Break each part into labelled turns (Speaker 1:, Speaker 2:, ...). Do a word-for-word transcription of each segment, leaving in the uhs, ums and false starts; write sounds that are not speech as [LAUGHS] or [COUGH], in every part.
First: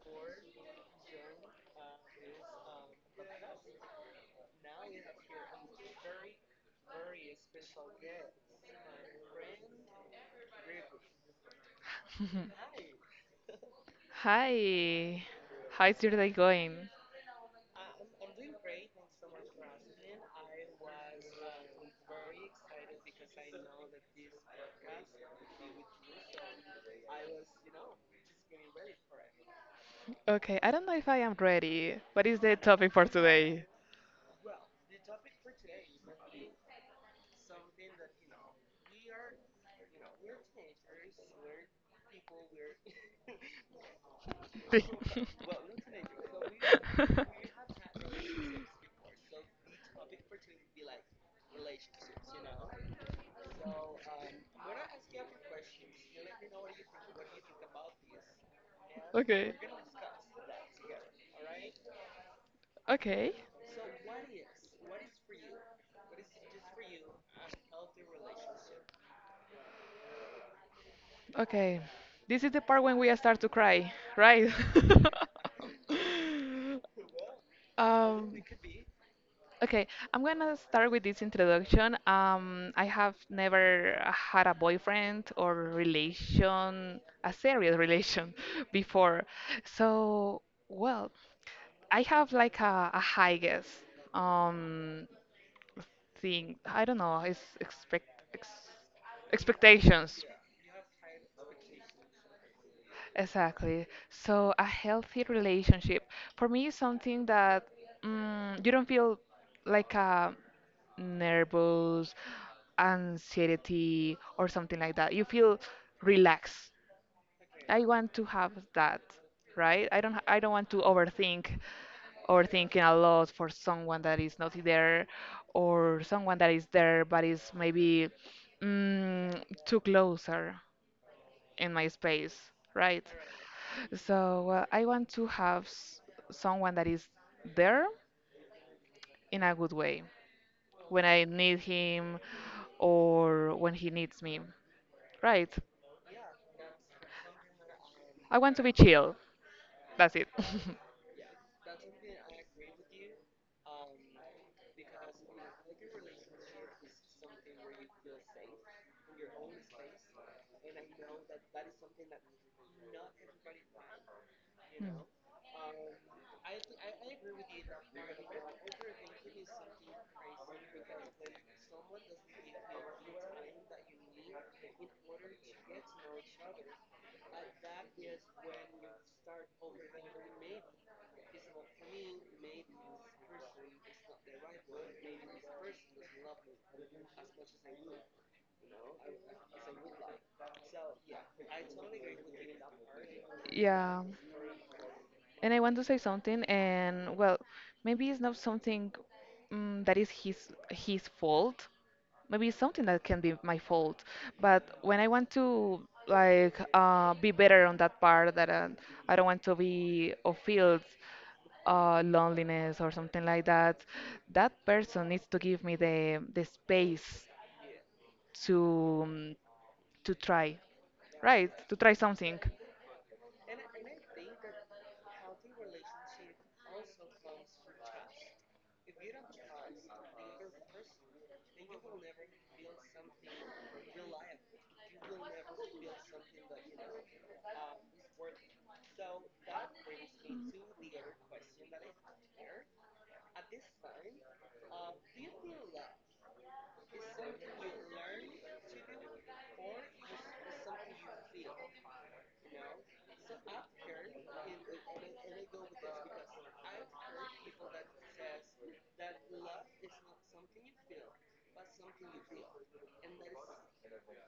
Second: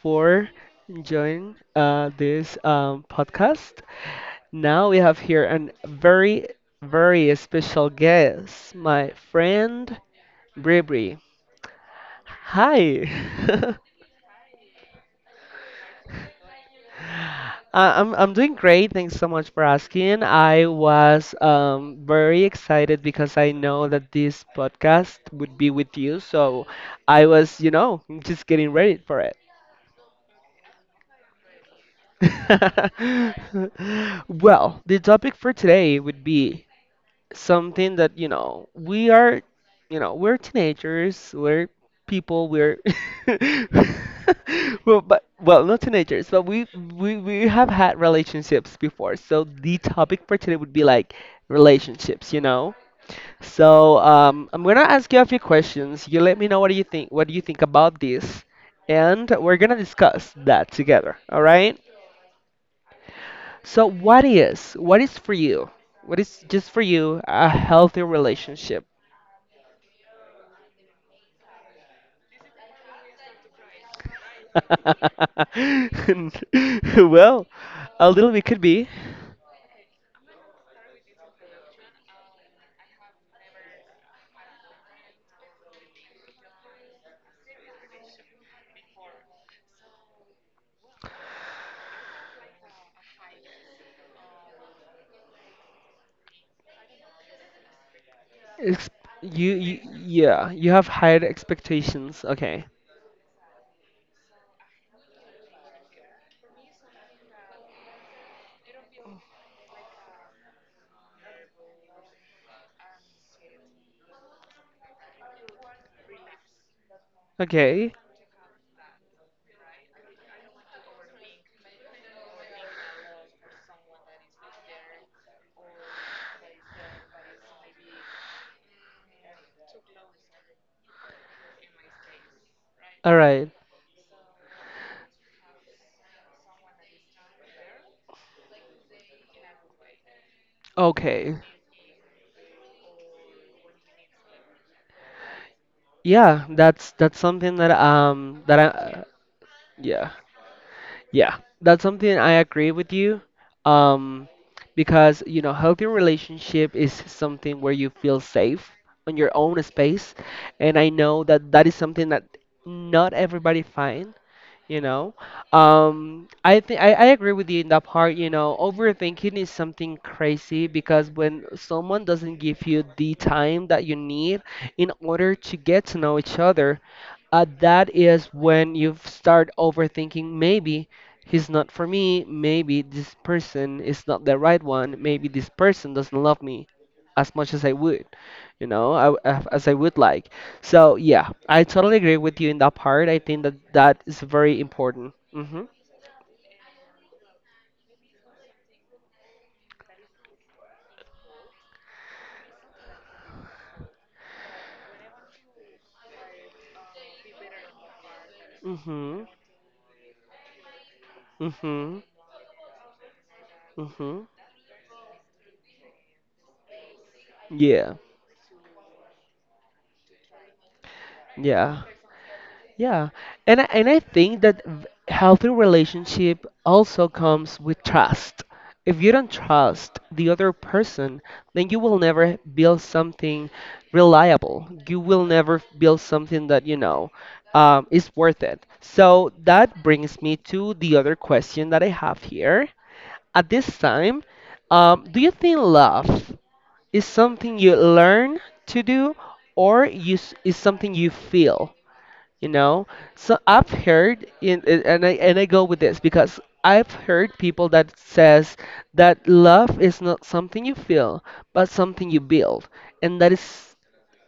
Speaker 1: for joining uh, this um, podcast. Now we have here a very, very special guest, my friend Bribri.
Speaker 2: [LAUGHS]
Speaker 1: Hi, [LAUGHS]
Speaker 2: Hi. How is your day going?
Speaker 1: I- I'm I'm doing great. Thanks so much for asking. I was um, very excited because I know that this podcast would be with you, so I was, you know, just getting ready for
Speaker 2: Okay, I don't know if I am ready. What is the topic for today?
Speaker 1: [LAUGHS] Well, the topic for today would be something that, you know, we are, you know, we're teenagers, we're people, we're [LAUGHS] well, but
Speaker 2: [LAUGHS]
Speaker 1: well, not teenagers, but we we we have had relationships before. So the topic for today would be like relationships, you know? So, um, I'm gonna ask you a few questions. You let me know what do you think, what do you think about this, and
Speaker 2: Okay.
Speaker 1: we're gonna discuss that together, all right?
Speaker 2: Okay.
Speaker 1: So what is what is for you? What is just for you a healthy relationship?
Speaker 2: Okay. This is the part when we start to cry, right?
Speaker 1: [LAUGHS]
Speaker 2: [LAUGHS]
Speaker 1: Well, a little
Speaker 2: Um,
Speaker 1: bit could be.
Speaker 2: Okay, I'm gonna start with this introduction. Um, I have never had a boyfriend or relation, a serious relation [LAUGHS] before. So, well, I have like a, a high guess um thing. I don't know, it's expect ex
Speaker 1: Ex- you, you
Speaker 2: expectations.
Speaker 1: yeah, you have higher expectations. Okay.
Speaker 2: Exactly. So a healthy relationship for me is something that mm, you don't feel like a nervous anxiety or something like that. You feel relaxed. I
Speaker 1: Okay.
Speaker 2: want to have that, right? I don't I don't want to overthink overthinking a lot for someone that is not there or someone that is there but is maybe mm, too closer in my space, right?
Speaker 1: All right.
Speaker 2: So uh, I want to have s- someone that is there in a good way when I
Speaker 1: Okay.
Speaker 2: need him or when he needs me. Right.
Speaker 1: Yeah, that's that's something that
Speaker 2: I
Speaker 1: um
Speaker 2: want
Speaker 1: that
Speaker 2: to be
Speaker 1: I
Speaker 2: chill.
Speaker 1: yeah.
Speaker 2: That's it. [LAUGHS]
Speaker 1: Yeah, that's something I agree with you. Um, because you know, healthy relationship is something where you feel safe on your own space, and I know that that is something that not everybody find you
Speaker 2: Hmm.
Speaker 1: know um i think I, I agree with you in that part, you know, overthinking is something crazy because when someone doesn't give you the time that you need in order to get to know each other, uh, that is when you start overthinking. Maybe he's not for me, maybe this person is not the right one, maybe this person doesn't love me as much as I would, you know I, as I would like. So yeah, I totally agree with you in that part. I think that that
Speaker 2: Yeah.
Speaker 1: is very important.
Speaker 2: And I
Speaker 1: Mhm.
Speaker 2: want to say something, and well, maybe it's not something um, that is his his fault. Maybe it's something that can be my fault. But when I want to like uh, be better on that part, that uh, I don't
Speaker 1: Mhm.
Speaker 2: want to be or feel uh,
Speaker 1: Mhm.
Speaker 2: loneliness or something like that,
Speaker 1: Mhm.
Speaker 2: that person needs to give me the the space
Speaker 1: Yeah.
Speaker 2: to um, to try, right? To
Speaker 1: Yeah.
Speaker 2: try something.
Speaker 1: Yeah. And I, and I think that v- healthy relationship also comes with trust. If you don't trust the other person, then you will never build something reliable. You will never build something that, you know, um, is worth it. So that brings me to the other question that I have here. At this time, um, do you think love is something you learn to do or you, s- is something you feel? You know, so I've heard in, in- and I and I go with this because I've heard people that says that love is not something you feel, but something you build, and that is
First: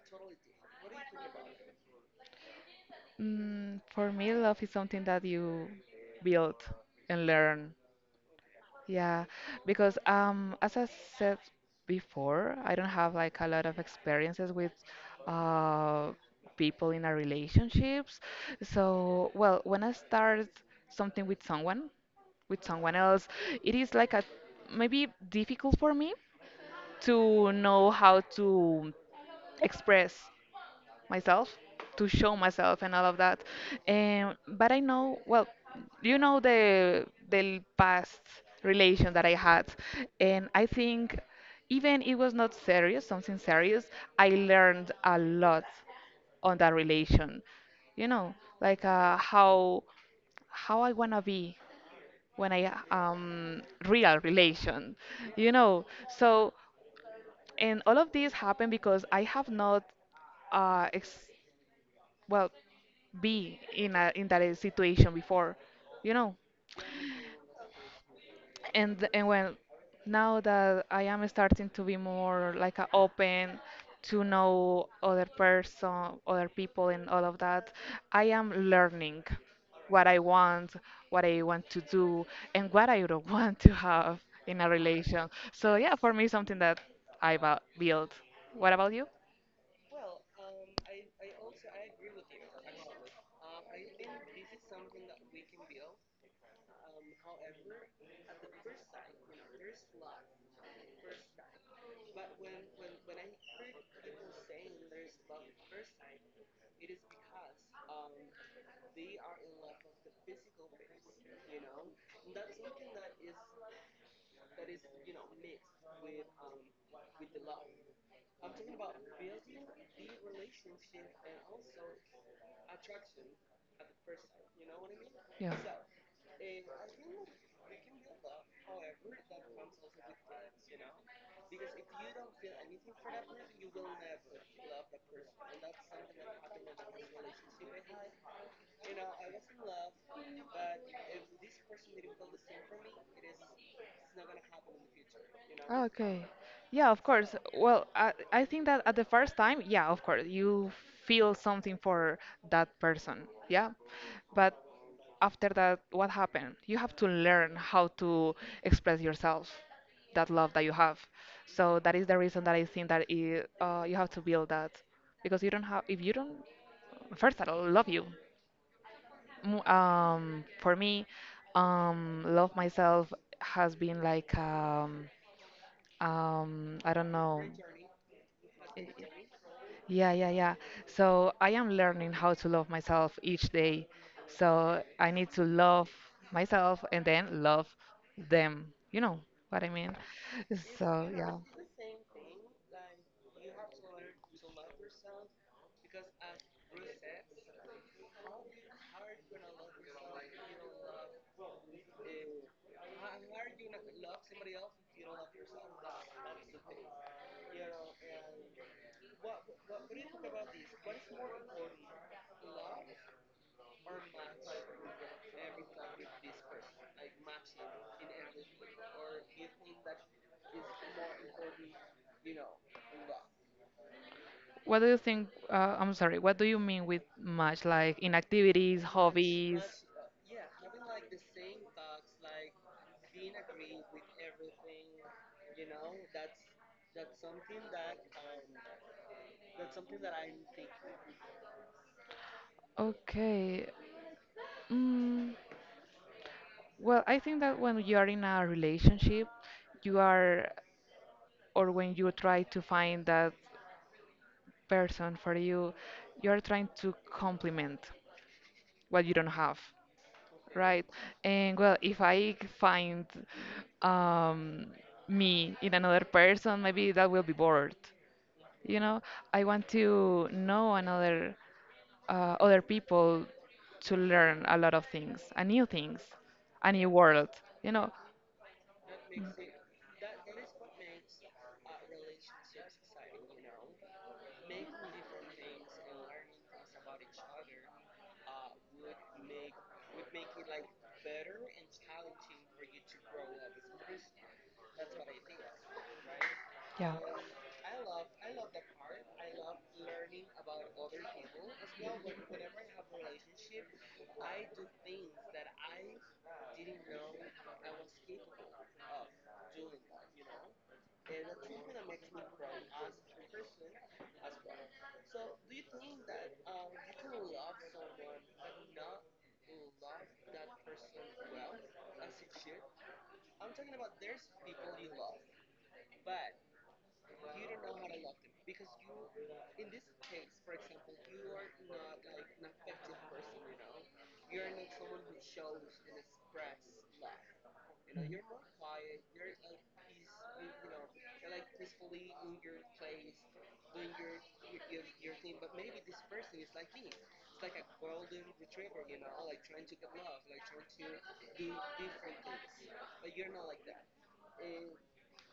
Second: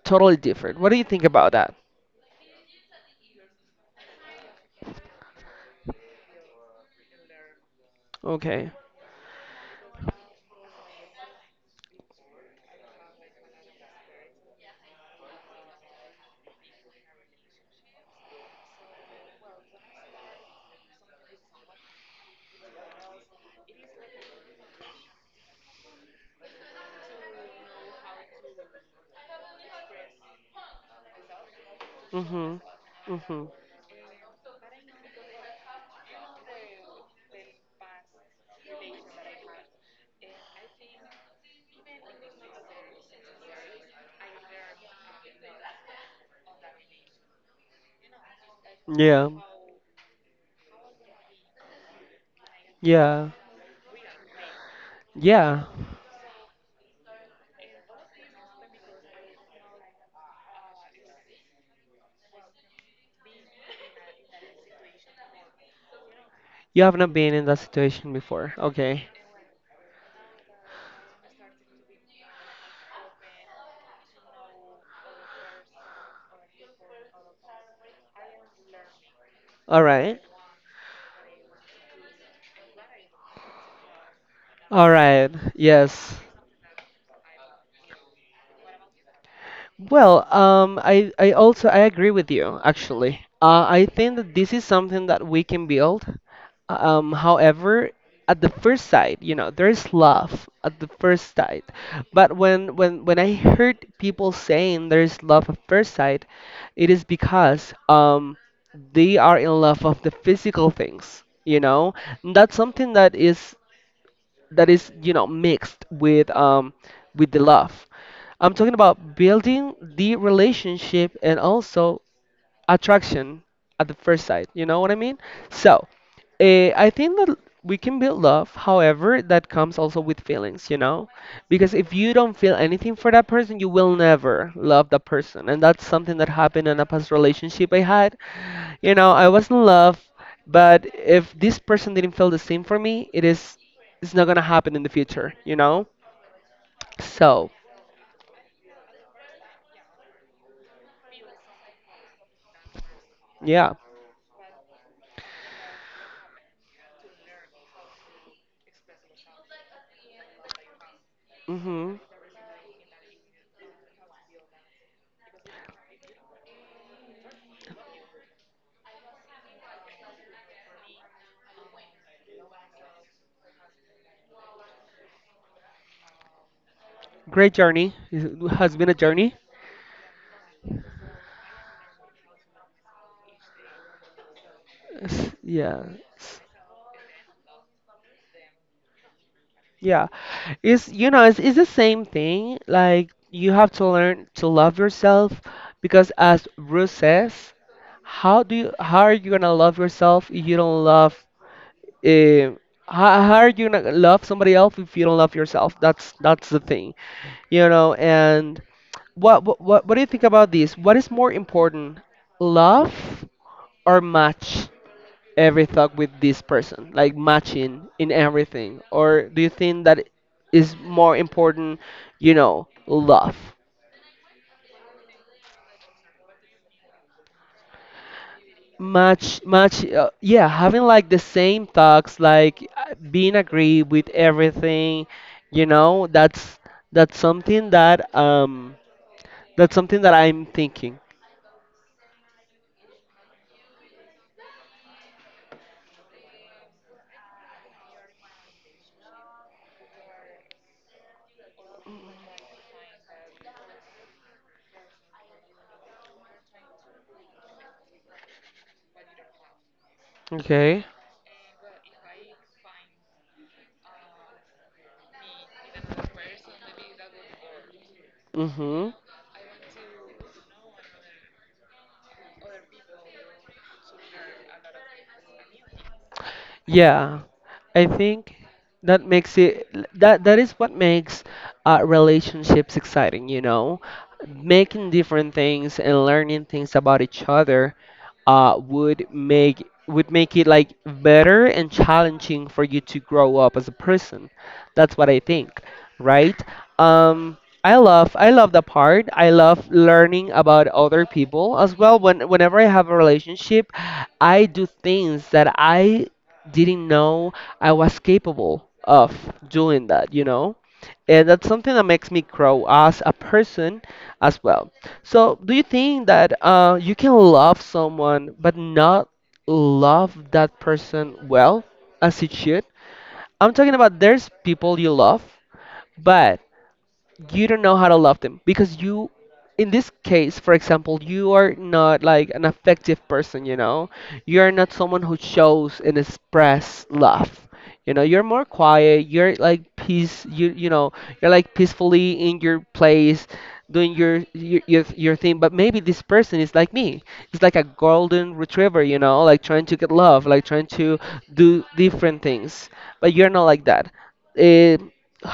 Speaker 1: totally different. What do you think about that?
Speaker 2: Mm, for me, love is something that you build and learn.
Speaker 1: Okay.
Speaker 2: Yeah, because um, as I said before, I don't have like a lot of experiences with uh, people in our relationships. So, well, when I start something with someone, with someone else, it is like a maybe difficult for me to know how to express myself to show
Speaker 1: Mhm.
Speaker 2: myself and all of that.
Speaker 1: Mhm.
Speaker 2: Um, but I know, well, you know the the past relation that I had, and I think even it was not serious, something serious. I learned a lot on that relation. You know, like uh,
Speaker 1: Yeah.
Speaker 2: how how I wanna be when I
Speaker 1: Yeah.
Speaker 2: um real relation. You
Speaker 1: Yeah.
Speaker 2: know, so and all of this happened because I have not uh, ex well be in a in that uh, situation before, you know.
Speaker 1: You have not been in that situation before. Okay.
Speaker 2: and and when now that I am starting to be more like a open to know other person, other people and all of that, I am learning
Speaker 1: All
Speaker 2: what I
Speaker 1: right.
Speaker 2: want, what I want to do, and what I don't [LAUGHS] want to have in a
Speaker 1: All
Speaker 2: relation.
Speaker 1: right.
Speaker 2: So yeah, for
Speaker 1: Yes.
Speaker 2: me something that i va- built. What about you?
Speaker 1: Well, um, I, I also I agree with you actually. Uh, I think that this is something that we can build. Um, however, at the first sight, you know, there's love at the first sight. But when when when I heard people saying there's love at first sight, it is because um they are in love of the physical things, you know. And that's something that is that is you know mixed with um with the love. I'm talking about building the relationship and also attraction at the first sight. You know what I mean?
Speaker 2: Yeah.
Speaker 1: So, uh, I think that we can build love. However, that comes also with feelings, you know? Because if you don't feel anything for that person, you will never love that person. And that's something that happened in a past relationship I had. You know, I was in love, but if this person didn't feel the same for me, it is it's not gonna happen in the future, you know?
Speaker 2: Okay. Yeah, of course.
Speaker 1: So,
Speaker 2: Well, I, I think that at the first time, yeah, of course, you feel something for that person. Yeah.
Speaker 1: yeah.
Speaker 2: But after that, what happened? You have to learn how to express yourself, that love that you have. So that
Speaker 1: Hmm.
Speaker 2: is the reason that I think that it, uh, you have to build that. Because you don't have, if you don't, first I all, love you. Mm, Um, for me, um, love myself has been like um, um, I don't know.
Speaker 1: Great journey. It has been a journey.
Speaker 2: Yeah, yeah, yeah. So I am learning how to love myself each day. So I need
Speaker 1: S-
Speaker 2: to
Speaker 1: Yeah.
Speaker 2: love myself and then love them. You know what I mean?
Speaker 1: Yeah. It's
Speaker 2: So
Speaker 1: you know,
Speaker 2: yeah.
Speaker 1: it's, it's the same thing. Like you have to learn to love yourself because as Ruth says, how do you how are you gonna love yourself if you don't love eh, how, how are you gonna love somebody else if you don't love yourself? That's that's the thing. You know, and what what what, what do you think about this? What is more important, love or match? Every thought with this person, like matching in everything? Or do you think that is more important, you know, love?
Speaker 2: What do you think? Uh, I'm sorry. What do you mean with much? Like in activities,
Speaker 1: Much,
Speaker 2: hobbies?
Speaker 1: much, uh, yeah, having like the same thoughts, like uh, being agree with everything, you know, that's that's something that um that's something that I'm thinking.
Speaker 2: Okay. Mm, well, I think that when you are in a relationship, you are, or when you try to find that person for you, you are trying to complement what you don't have.
Speaker 1: Okay.
Speaker 2: Right. And well, if I find um, me in another person, maybe that will be bored. You
Speaker 1: Mhm.
Speaker 2: know, I want to know another uh, other people to learn a lot of things, a new things, a new
Speaker 1: Yeah,
Speaker 2: world. You
Speaker 1: I
Speaker 2: know,
Speaker 1: think that makes it that that is what makes uh, relationships exciting, you know, making different things and learning things about each other. uh, would make would make it like better and challenging for you to grow up as a person. That's what I think, right?
Speaker 2: yeah.
Speaker 1: Um, I love I love the part. I love learning about other people as well. When whenever I have a relationship, I do things that I didn't know I was capable of doing that, you know? And that's something that makes me grow as a person as well. So, do you think that uh, you can love someone but not love that person well as it should? I'm talking about there's people you love, but you don't know how to love them because you, in this case for example, you are not like an affective person, you know, you're not someone who shows and express love, you know, you're more quiet you're like peace you you know you're like peacefully in your place doing your your your, your thing. But maybe this person is like me. It's like a golden retriever, you know, like trying to get love, like trying to do different things, but you're not like that. Eh,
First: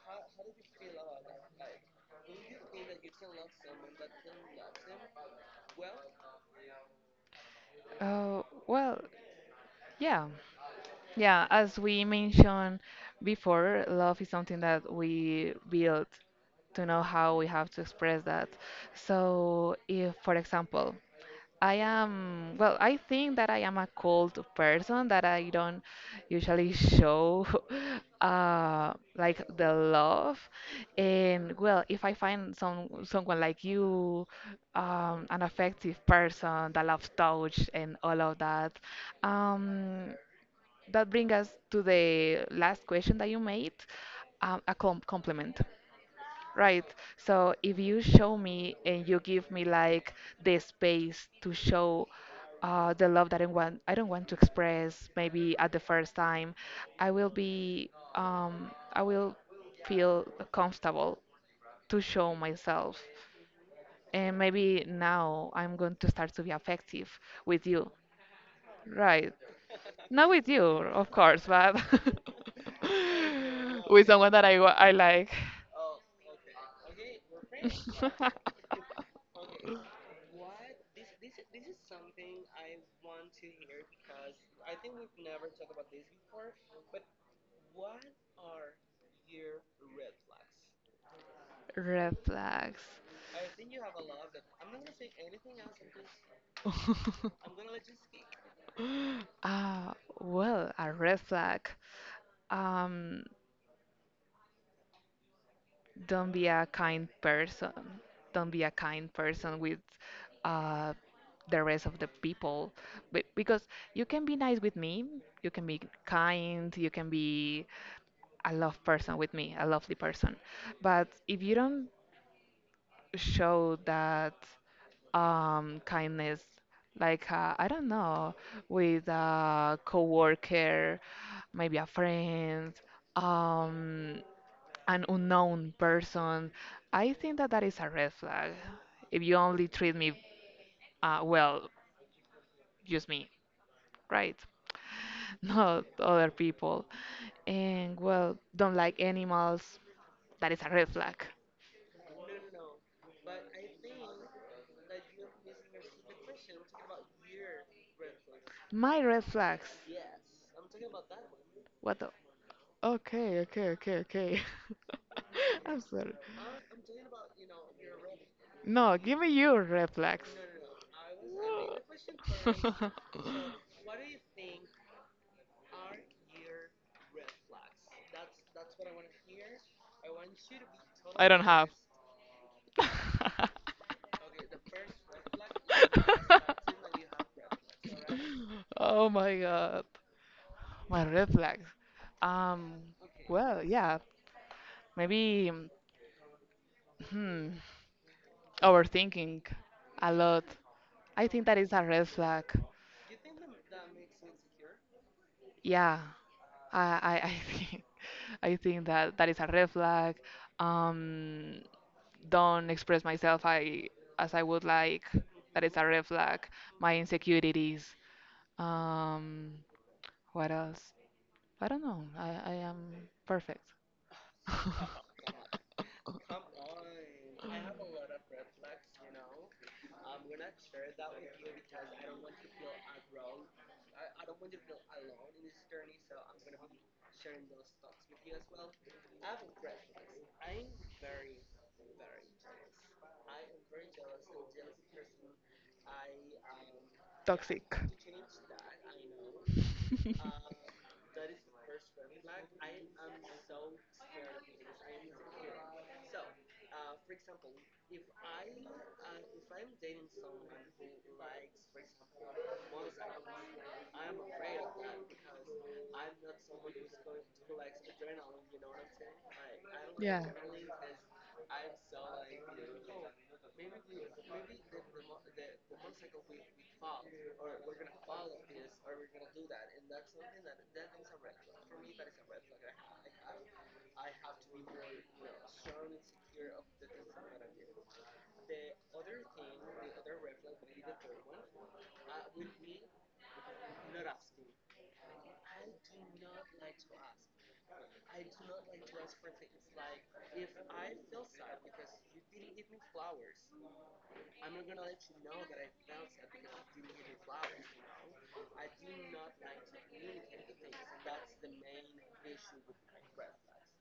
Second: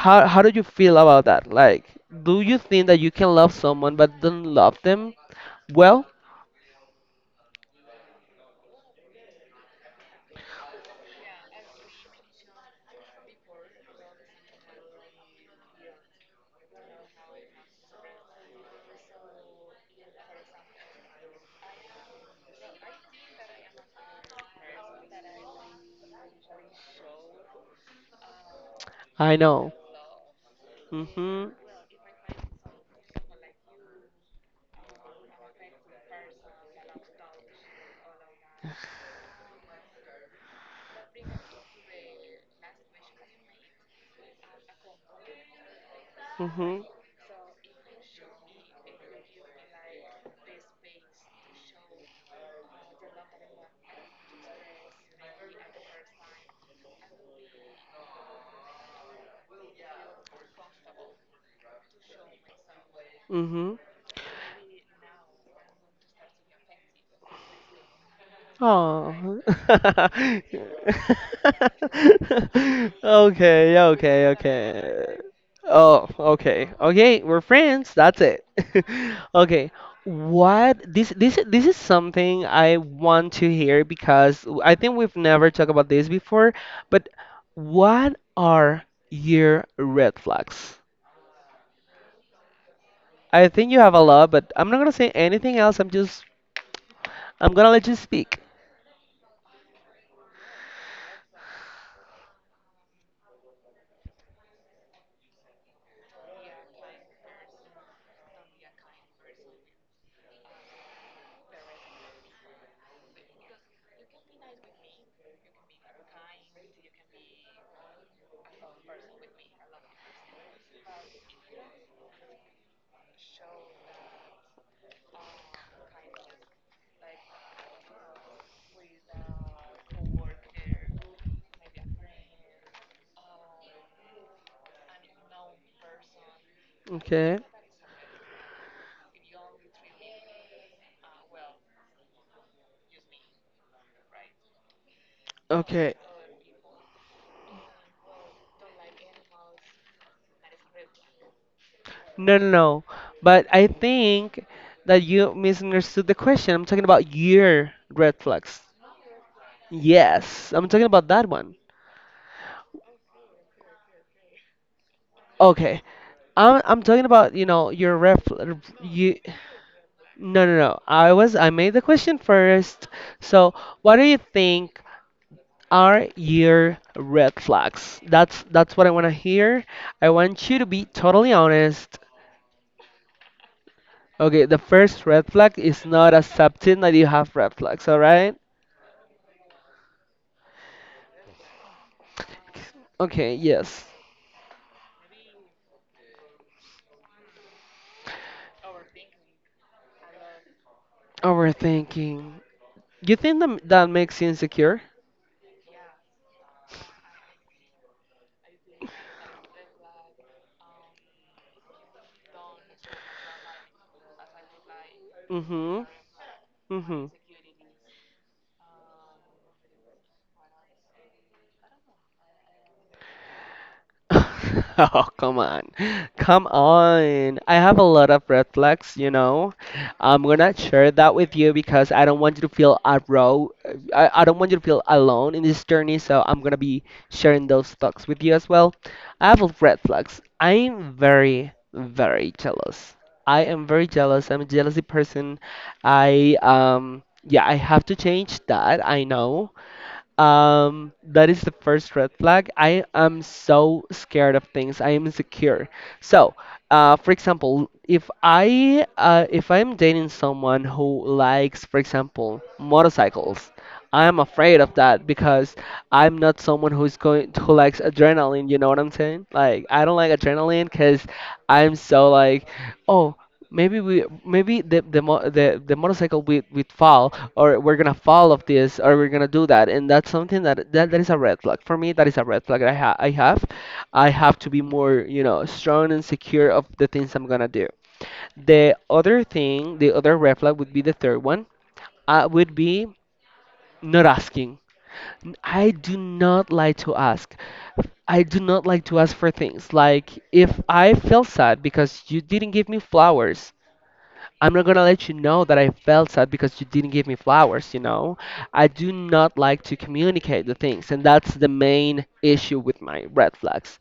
Speaker 1: how how do you feel about that? Like, do you think that you can love someone but don't love them? Well,
Speaker 2: Uh, well, yeah. Yeah, as we mentioned before, love is something that we build to know how we have to express that. So, if, for example, I am, well, I think that I am a cold person, that I don't usually show [LAUGHS] uh,
Speaker 1: I
Speaker 2: like the
Speaker 1: know.
Speaker 2: love.
Speaker 1: Mhm.
Speaker 2: And well, if I find some someone like you, um, an affective person that loves touch and all of that, um, that brings us to the last question that you made, um, a com compliment,
Speaker 1: Mhm.
Speaker 2: right? So if you show me and you give me like the space to show uh, the love that I want, I don't want to express maybe at the first time, I will be, um, I will feel comfortable to show myself.
Speaker 1: Mhm.
Speaker 2: And maybe now I'm going to start to be affective with you, right?
Speaker 1: Oh.
Speaker 2: Not with you,
Speaker 1: [LAUGHS]
Speaker 2: of course, but [LAUGHS]
Speaker 1: Okay,
Speaker 2: with
Speaker 1: okay,
Speaker 2: someone that I, wa- I
Speaker 1: okay.
Speaker 2: like.
Speaker 1: Oh, okay. Okay, we're friends. That's it.
Speaker 2: [LAUGHS]
Speaker 1: [LAUGHS] Okay. What this this this is something I want to hear because I think we've never talked about this before, but what are your red flags?
Speaker 2: Red flags.
Speaker 1: I think you have a lot, but I'm not gonna say anything else. I'm just I'm gonna let you speak.
Speaker 2: Ah, well, a red flag. Um, don't be a kind person. Don't be a kind person with uh, the rest of the people. Be- Because you can be nice with me, you can be kind, you can be a love person with me, a lovely person. But if you don't show that um, kindness, like uh, I don't know, with a coworker, maybe a friend, um, an unknown person. I think
Speaker 1: Okay.
Speaker 2: that that is a red flag. If you only treat me uh, well, just me, right? [LAUGHS] Not
Speaker 1: Okay.
Speaker 2: other people. And well, don't like animals. That is a red flag.
Speaker 1: No, no, no. But I think that you misunderstood the question. I'm talking about your red flags.
Speaker 2: My red flags.
Speaker 1: Yes, I'm talking about that one.
Speaker 2: What? Okay, okay, okay, okay. [LAUGHS] I'm
Speaker 1: Okay.
Speaker 2: sorry.
Speaker 1: I'm I'm talking about, you know, your red
Speaker 2: No,
Speaker 1: you
Speaker 2: give me your reflex.
Speaker 1: No, no, no. I was I made the question first.
Speaker 2: [LAUGHS]
Speaker 1: So, what do you think are your red flags? That's that's what I want to hear. I want you to be
Speaker 2: I
Speaker 1: totally
Speaker 2: don't have.
Speaker 1: honest.
Speaker 2: [LAUGHS]
Speaker 1: Okay, the first red flag is not accepting that you have red flags, all right?
Speaker 2: Oh my god. My reflex. Um,
Speaker 1: Okay,
Speaker 2: well,
Speaker 1: yes.
Speaker 2: yeah, maybe hmm, overthinking a lot. I think that is a red
Speaker 1: Overthinking.
Speaker 2: flag.
Speaker 1: You think that, that makes you insecure?
Speaker 2: Yeah, I, I I think [LAUGHS] I think that that is a red flag. Um, don't express myself I as I would like. That is
Speaker 1: Mm-hmm.
Speaker 2: a red flag. My
Speaker 1: Mm-hmm.
Speaker 2: insecurities. Um, what else? I don't know. I, I am perfect. [LAUGHS]
Speaker 1: [LAUGHS] Oh, come on. Come on. I have a lot of red flags, you know. I'm gonna share that with you because I don't want you to feel a row. I, I don't want you to feel alone in this journey, so I'm gonna be sharing those thoughts with you as well. I have red flags. I'm very, very jealous. I am very jealous. I'm a jealousy person. I um Yeah, I
Speaker 2: Toxic.
Speaker 1: have to change that. I know.
Speaker 2: [LAUGHS]
Speaker 1: Um, that is the first red flag. I am so scared of things. I am insecure. So, uh, for example, if I uh, if I'm dating someone who likes, for example, motorcycles, I'm afraid of that because I'm not someone who's going who likes adrenaline. You know what I'm saying? Like I don't like
Speaker 2: Yeah.
Speaker 1: adrenaline because I'm so like, oh, maybe we maybe the the mo- the, the motorcycle we we fall or we're gonna fall off this or we're gonna do that, and that's something that that, that is a red flag for me. That is a red flag I, ha- I have. I have to be more, you know, strong and secure of the things I'm gonna do. The other thing, the other red flag would be the third one, uh, would be not asking. I do not like to ask. I do not like to ask for things. Like, if I feel sad because you didn't give me flowers, I'm not gonna let you know that I felt sad because you didn't give me flowers, you know? I do not like to communicate the things, and that's the main issue with my red flags.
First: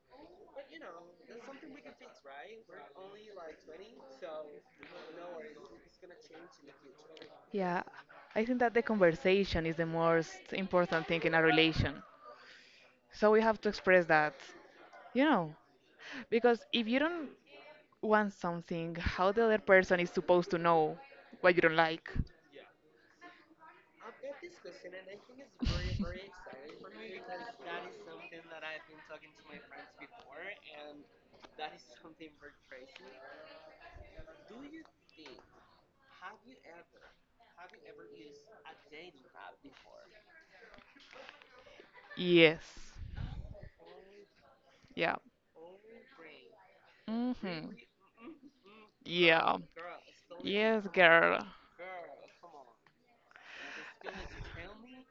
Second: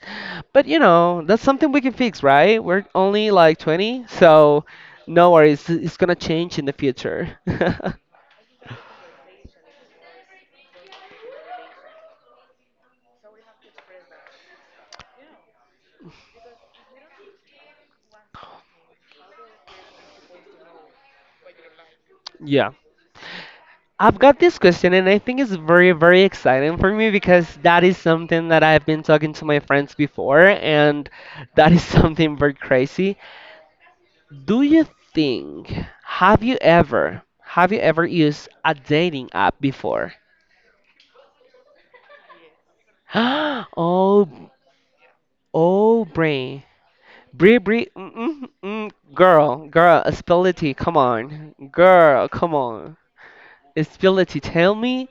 Speaker 1: But you know, that's something we can fix, right? We're only like twenty, so no worries, it's gonna change in the future.
Speaker 2: Yeah,
Speaker 1: [LAUGHS]
Speaker 2: I think that the conversation is the most important thing in a relation. So we have to express that, you know, because if you don't want something, how the other person is supposed to know what you don't like?
Speaker 1: Yeah. I've got this question, and I think it's very, very exciting for me because that is something that I've been talking to my friends before, and that is [LAUGHS] something very crazy. Do you think have you ever have you ever used a dating app before?
Speaker 2: Yes.
Speaker 1: [GASPS] Oh,
Speaker 2: Yeah.
Speaker 1: oh, Brie, Brie,
Speaker 2: Mm-hmm.
Speaker 1: Brie, mm, mm,
Speaker 2: Really?
Speaker 1: mm,
Speaker 2: Oh, yeah.
Speaker 1: girl, girl, uh, spill the tea.
Speaker 2: Yes,
Speaker 1: Come
Speaker 2: girl.
Speaker 1: on, girl, come on. Uh, spill the tea. Tell me,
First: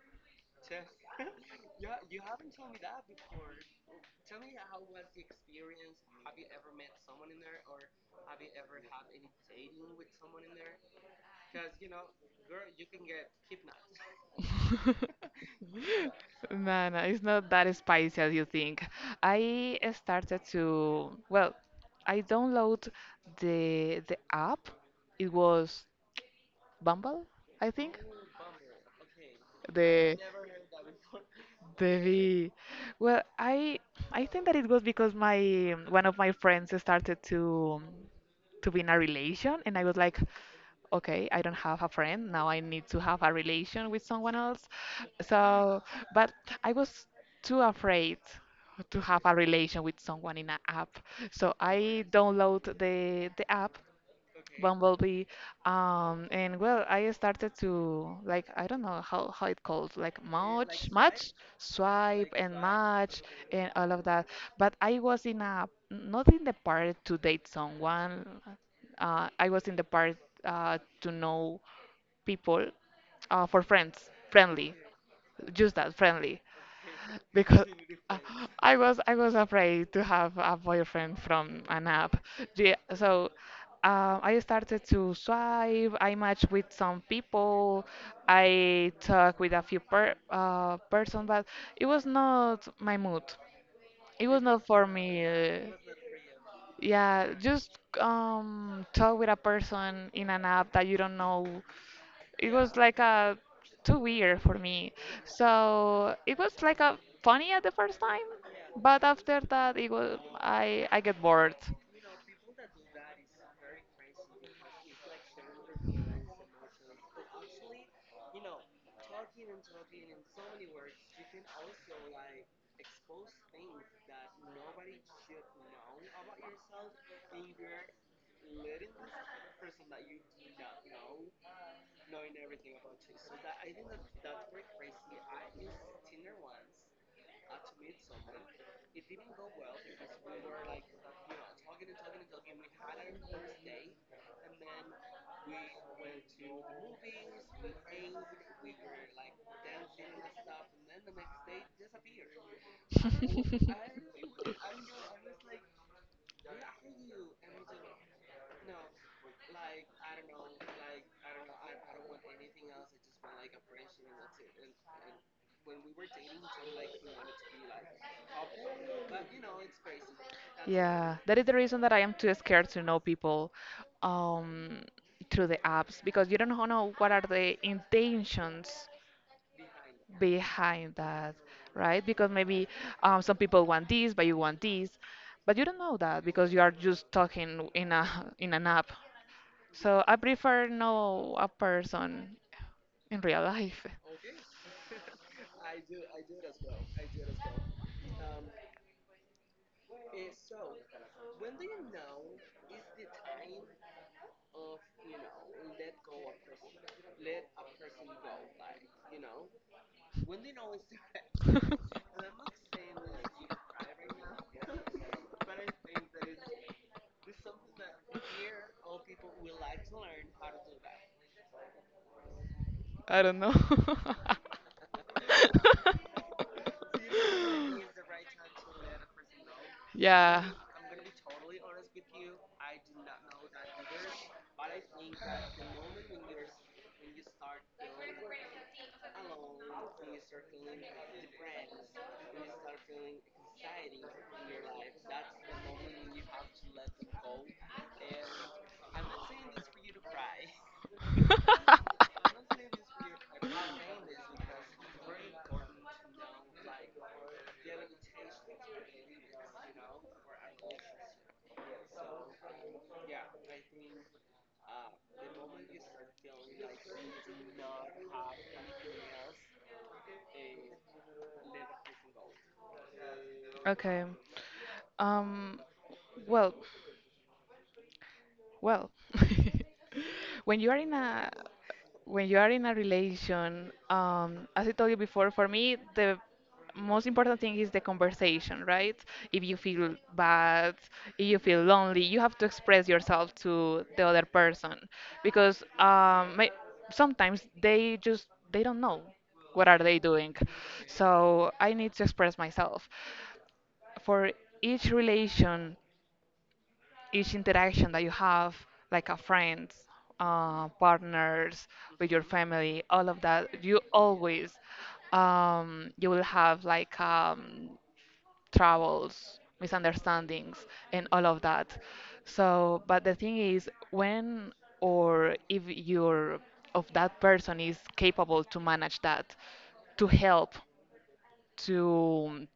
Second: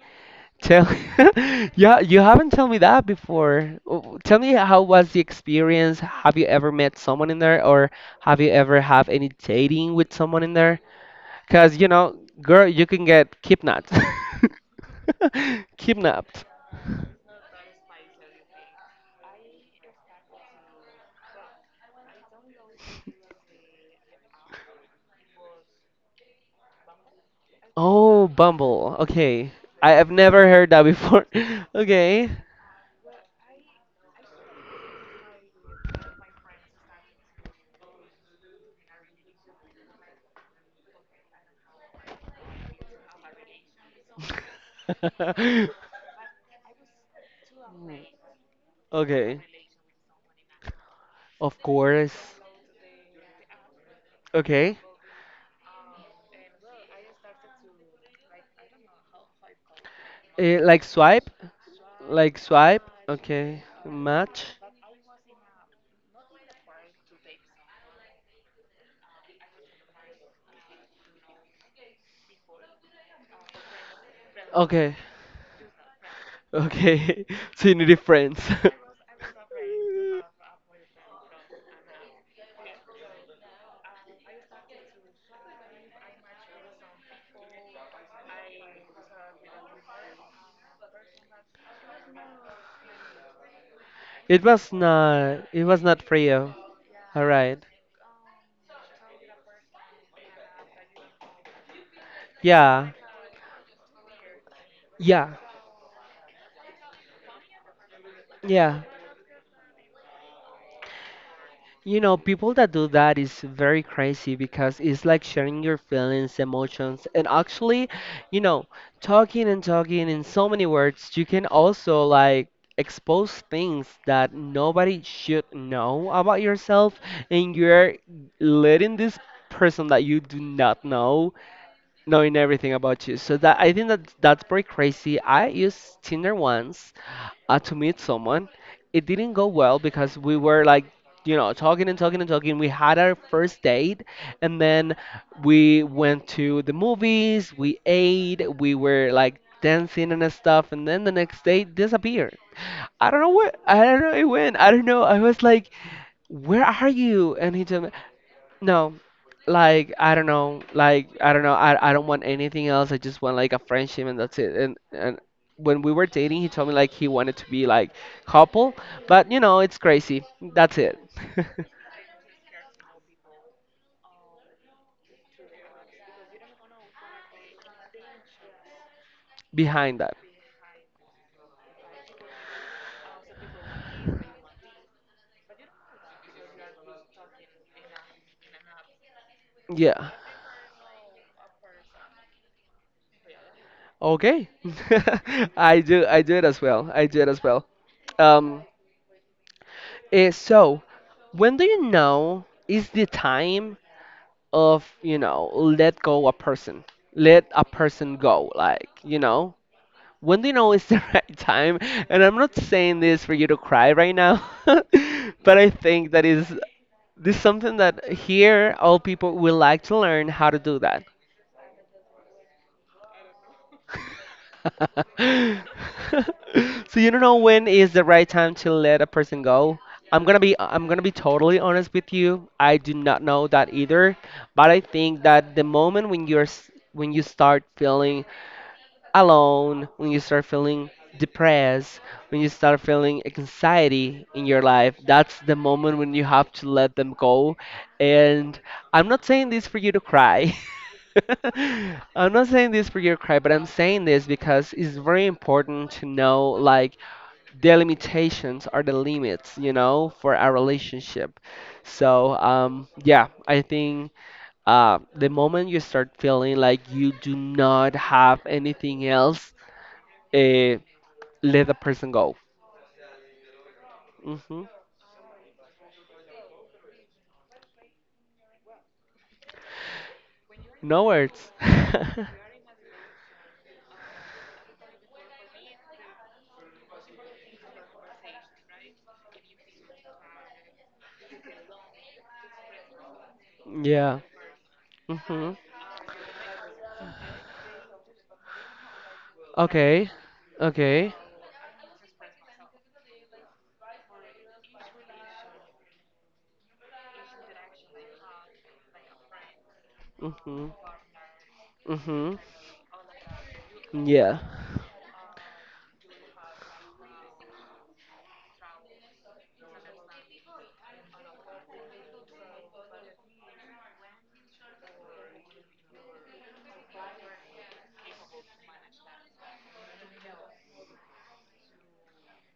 Speaker 1: tell, [LAUGHS] yeah, you haven't told me that before. Oh, tell me, how was the experience? Have you ever met someone in there, or have you ever have any dating with someone in there? Cause you know, girl, you can get kidnapped. [LAUGHS] Kidnapped.
Speaker 2: [LAUGHS] Man, it's not that spicy as you think. I started to, well, I download the the app. It was Bumble, I think.
Speaker 1: Oh, Bumble. Okay. I have
Speaker 2: The
Speaker 1: never heard that before. [LAUGHS] Okay.
Speaker 2: the well, I I think that it was because my one of my friends started to to be in a relation, and I was like, okay, I don't have a friend. Now I need to have a relation with someone else. So,
Speaker 1: [LAUGHS]
Speaker 2: but I was too afraid to have a
Speaker 1: Okay.
Speaker 2: relation with someone in an app. So
Speaker 1: Of
Speaker 2: I
Speaker 1: course.
Speaker 2: download the the app
Speaker 1: Okay.
Speaker 2: Bumblebee. Um, and well, I started to like I don't know how how it called like
Speaker 1: Eh, like
Speaker 2: match,
Speaker 1: swipe?
Speaker 2: match, swipe,
Speaker 1: Like
Speaker 2: and
Speaker 1: swipe?
Speaker 2: match,
Speaker 1: Okay.
Speaker 2: and all of that.
Speaker 1: Match?
Speaker 2: But I was in a not in the part to date someone. Uh, I was in the part uh, to know people uh, for friends, friendly,
Speaker 1: Okay.
Speaker 2: just that friendly
Speaker 1: Okay. [LAUGHS]
Speaker 2: because
Speaker 1: So you need a
Speaker 2: I,
Speaker 1: friends. [LAUGHS]
Speaker 2: I was I was afraid to have a boyfriend from an app. Yeah, so uh, I started to swipe. I matched with some people. I talked with a few per uh, person, but it was not my mood. It was
Speaker 1: It
Speaker 2: not
Speaker 1: was
Speaker 2: for me.
Speaker 1: not. It
Speaker 2: uh,
Speaker 1: was not for you. All
Speaker 2: yeah,
Speaker 1: right.
Speaker 2: just um talk with a person in an app that you don't know, it was
Speaker 1: Yeah.
Speaker 2: like a too weird for me.
Speaker 1: Yeah.
Speaker 2: So it was like a funny at the first time,
Speaker 1: Yeah.
Speaker 2: but after that it was I I get bored.
Speaker 1: You know, people that do that is very crazy because it's like sharing your feelings, emotions, and actually, you know, talking and talking in so many words, you can also like expose things that nobody should know about yourself, and you're letting this person that you do not know knowing everything about you. So that I think that that's pretty crazy. I used Tinder once uh, to meet someone. It didn't go well because we were like, you know, talking and talking and talking. We had our first date, and then we went to the movies, we ate, we were like dancing and stuff, and then the next day disappeared. I don't know where, I don't
Speaker 2: [LAUGHS]
Speaker 1: know where it went. I don't know. I was like, where are you? And he told me, no, like I don't know, like I don't know, I I don't want anything else. I just want like a friendship and that's it. And and when we were dating, he told me like he wanted to be like couple, but you know, it's crazy. That's it.
Speaker 2: Yeah, that is the reason that I am too scared to know people um, through the apps because you don't know what are the intentions
Speaker 1: [LAUGHS] Behind that.
Speaker 2: behind that, right? Because maybe um, some people want this, but you want this, but you don't know that because you are just talking in a [LAUGHS] in an app. So
Speaker 1: Yeah.
Speaker 2: I prefer know a person in real life.
Speaker 1: Okay. [LAUGHS] I do I do it as well. I do it as well. Um eh, so when do you know is the time of, you know, let go a person? Let a person go, like, you know? When do you know it's the [LAUGHS] right time? And I'm
Speaker 2: [LAUGHS]
Speaker 1: not saying this for you to cry right now, [LAUGHS] but I think that is this is something that here all people will like to learn how to do that.
Speaker 2: I don't know.
Speaker 1: [LAUGHS] So you don't know when is the right time to let a person go.
Speaker 2: [LAUGHS]
Speaker 1: I'm gonna
Speaker 2: yeah.
Speaker 1: be I'm gonna be totally honest with you. I do not know that either, but I think that the moment when you're s- when you start feeling alone, when you start feeling depressed, when you start feeling anxiety in your life, that's the moment when you have to let them go. And I'm not saying this for you to cry. [LAUGHS] I'm not saying this for you to cry, but I'm saying this because it's very important to know like the
Speaker 2: [LAUGHS]
Speaker 1: limitations are the limits, you know, for our relationship. So, um, yeah, I think uh, the moment you start feeling like you do not have anything else, uh, let the person go.
Speaker 2: Okay.
Speaker 1: hmm
Speaker 2: Um, well, Well, [LAUGHS] when you are in
Speaker 1: No
Speaker 2: a
Speaker 1: words. [LAUGHS]
Speaker 2: when you are in a relation, um, as I told you before, for me the most important thing is the conversation, right? If you feel bad, if you feel lonely, you have to express yourself to the
Speaker 1: Yeah.
Speaker 2: other person
Speaker 1: hmm
Speaker 2: because um, may, sometimes they just they don't know what are they
Speaker 1: Okay.
Speaker 2: doing.
Speaker 1: Okay.
Speaker 2: So I need to express myself. For each relation, each interaction that you have, like a friends,
Speaker 1: hmm
Speaker 2: uh, partners, with your
Speaker 1: hmm
Speaker 2: family, all of that, you
Speaker 1: Yeah.
Speaker 2: always um, you will have like um, troubles, misunderstandings, and all of that. So, but the thing is, when or if you're of that person is capable to manage that, to help, to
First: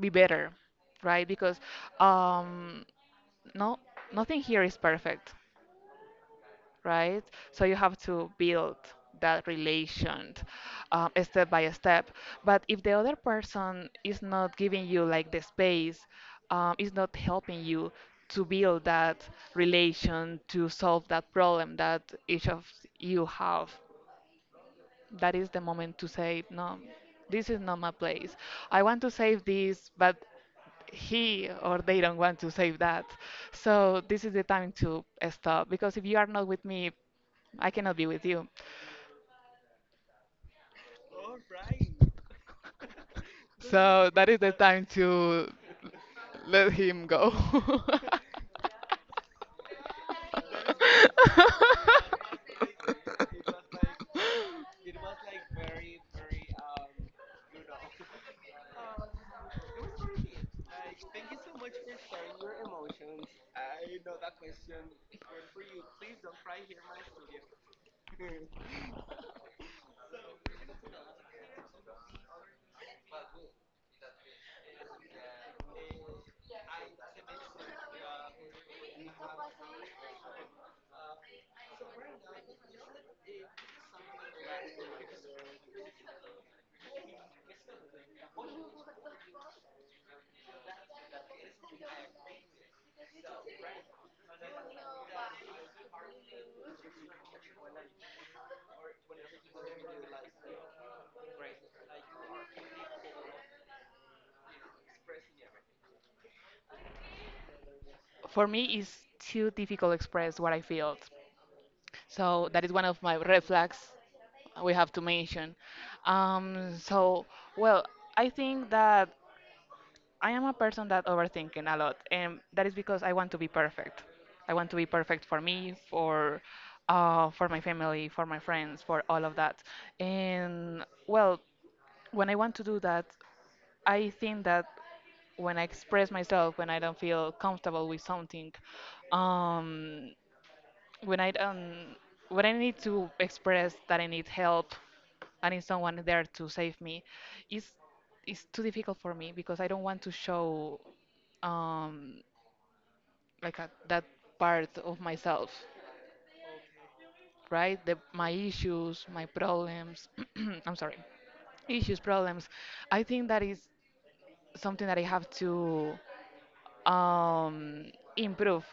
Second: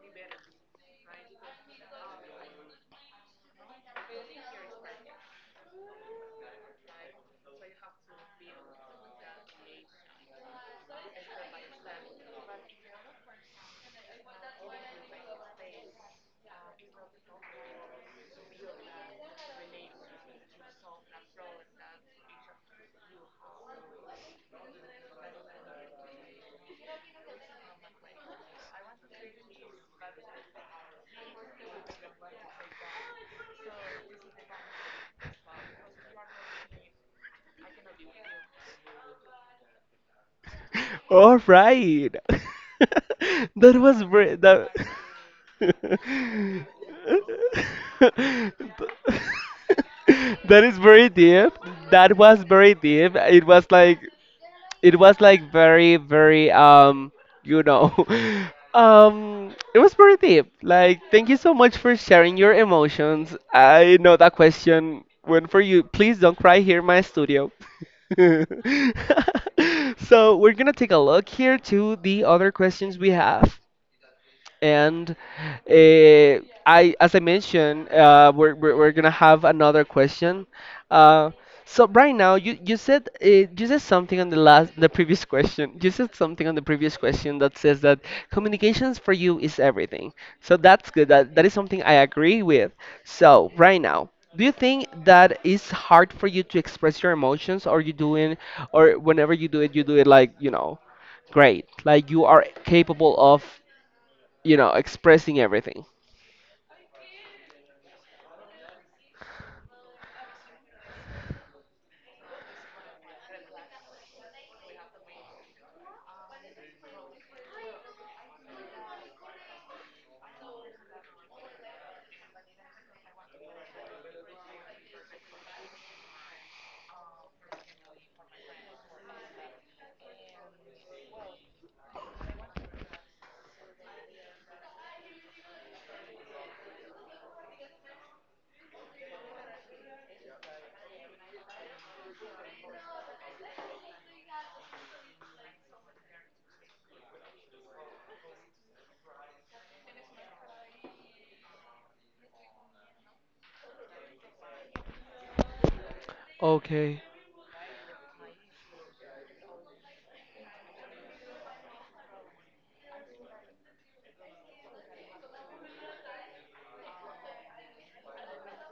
Speaker 2: be better, right? Because um, no, nothing here is perfect, right? So you have to build that relation um, step by step. But if the other person is not giving you like the space, um, is not helping you to build that relation, to solve that problem that each of you have, that is the moment to say, no, this is not my place. I want to save this, but he or they don't want to save that. So this is the time to uh, stop because if you are not with me, I cannot be with you.
Speaker 1: All right. [LAUGHS] that was
Speaker 2: So that
Speaker 1: br-
Speaker 2: is the
Speaker 1: that.
Speaker 2: time to
Speaker 1: [LAUGHS]
Speaker 2: let him go.
Speaker 1: That is very deep.
Speaker 2: [LAUGHS]
Speaker 1: That was very deep. It was like it was like very very um you know [LAUGHS] um it was very deep. Like thank you so much for sharing your emotions. I know that question went for you. Please don't cry here in my studio. [LAUGHS] So we're gonna take a look here to the other questions we have. And uh, I, as I mentioned, uh, we're, we're, we're gonna have another question. Uh, so right now, you, you said uh, you said something on the last the previous question. You said something on the previous question that says that communications for you is everything. So that's good. That that is something I agree with. So right now, do you think that it's hard for you to express your emotions, or you doing, or whenever you do it, you do it like you know, great, like you are capable of, you know, expressing everything.
Speaker 2: For me, it's too difficult to express what I feel. So that is one of my red flags we have to mention. Um, so, well, I think that I am a person that overthinking a lot, and that is because I want to be perfect. I want to be perfect for me, for uh, for my family, for my friends, for all of that. And well, when I want to do that, I think that when I express myself, when I don't feel comfortable with something, um, when I don't, when I need to express that I need help, I need someone there to save me, it's it's too difficult for me because I don't want to show, um, like a, that part of myself,
Speaker 1: Okay,
Speaker 2: right? The, my issues, my problems. [CLEARS THROAT] I'm sorry, issues, problems. I think that is something that I have to. um, improve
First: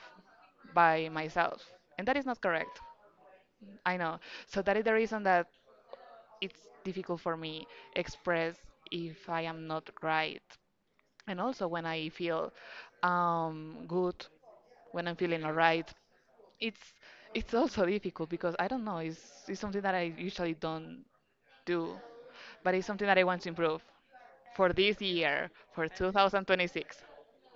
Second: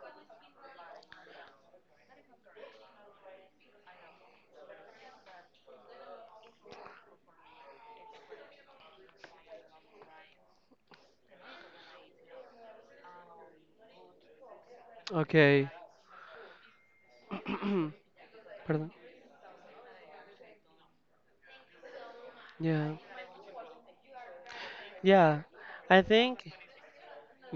Speaker 2: by myself. And that is not correct. I know. So that is the reason that it's difficult for me express if I am not right. And also when I feel um, good, when I'm feeling
Speaker 1: okay.
Speaker 2: alright, it's it's also
Speaker 1: [CLEARS THROAT]
Speaker 2: difficult because I don't
Speaker 1: Pardon.
Speaker 2: know. It's it's something that I usually don't do, but it's
Speaker 1: Yeah,
Speaker 2: something that I want to improve for this
Speaker 1: yeah.
Speaker 2: year, for
Speaker 1: I think
Speaker 2: two thousand twenty-six.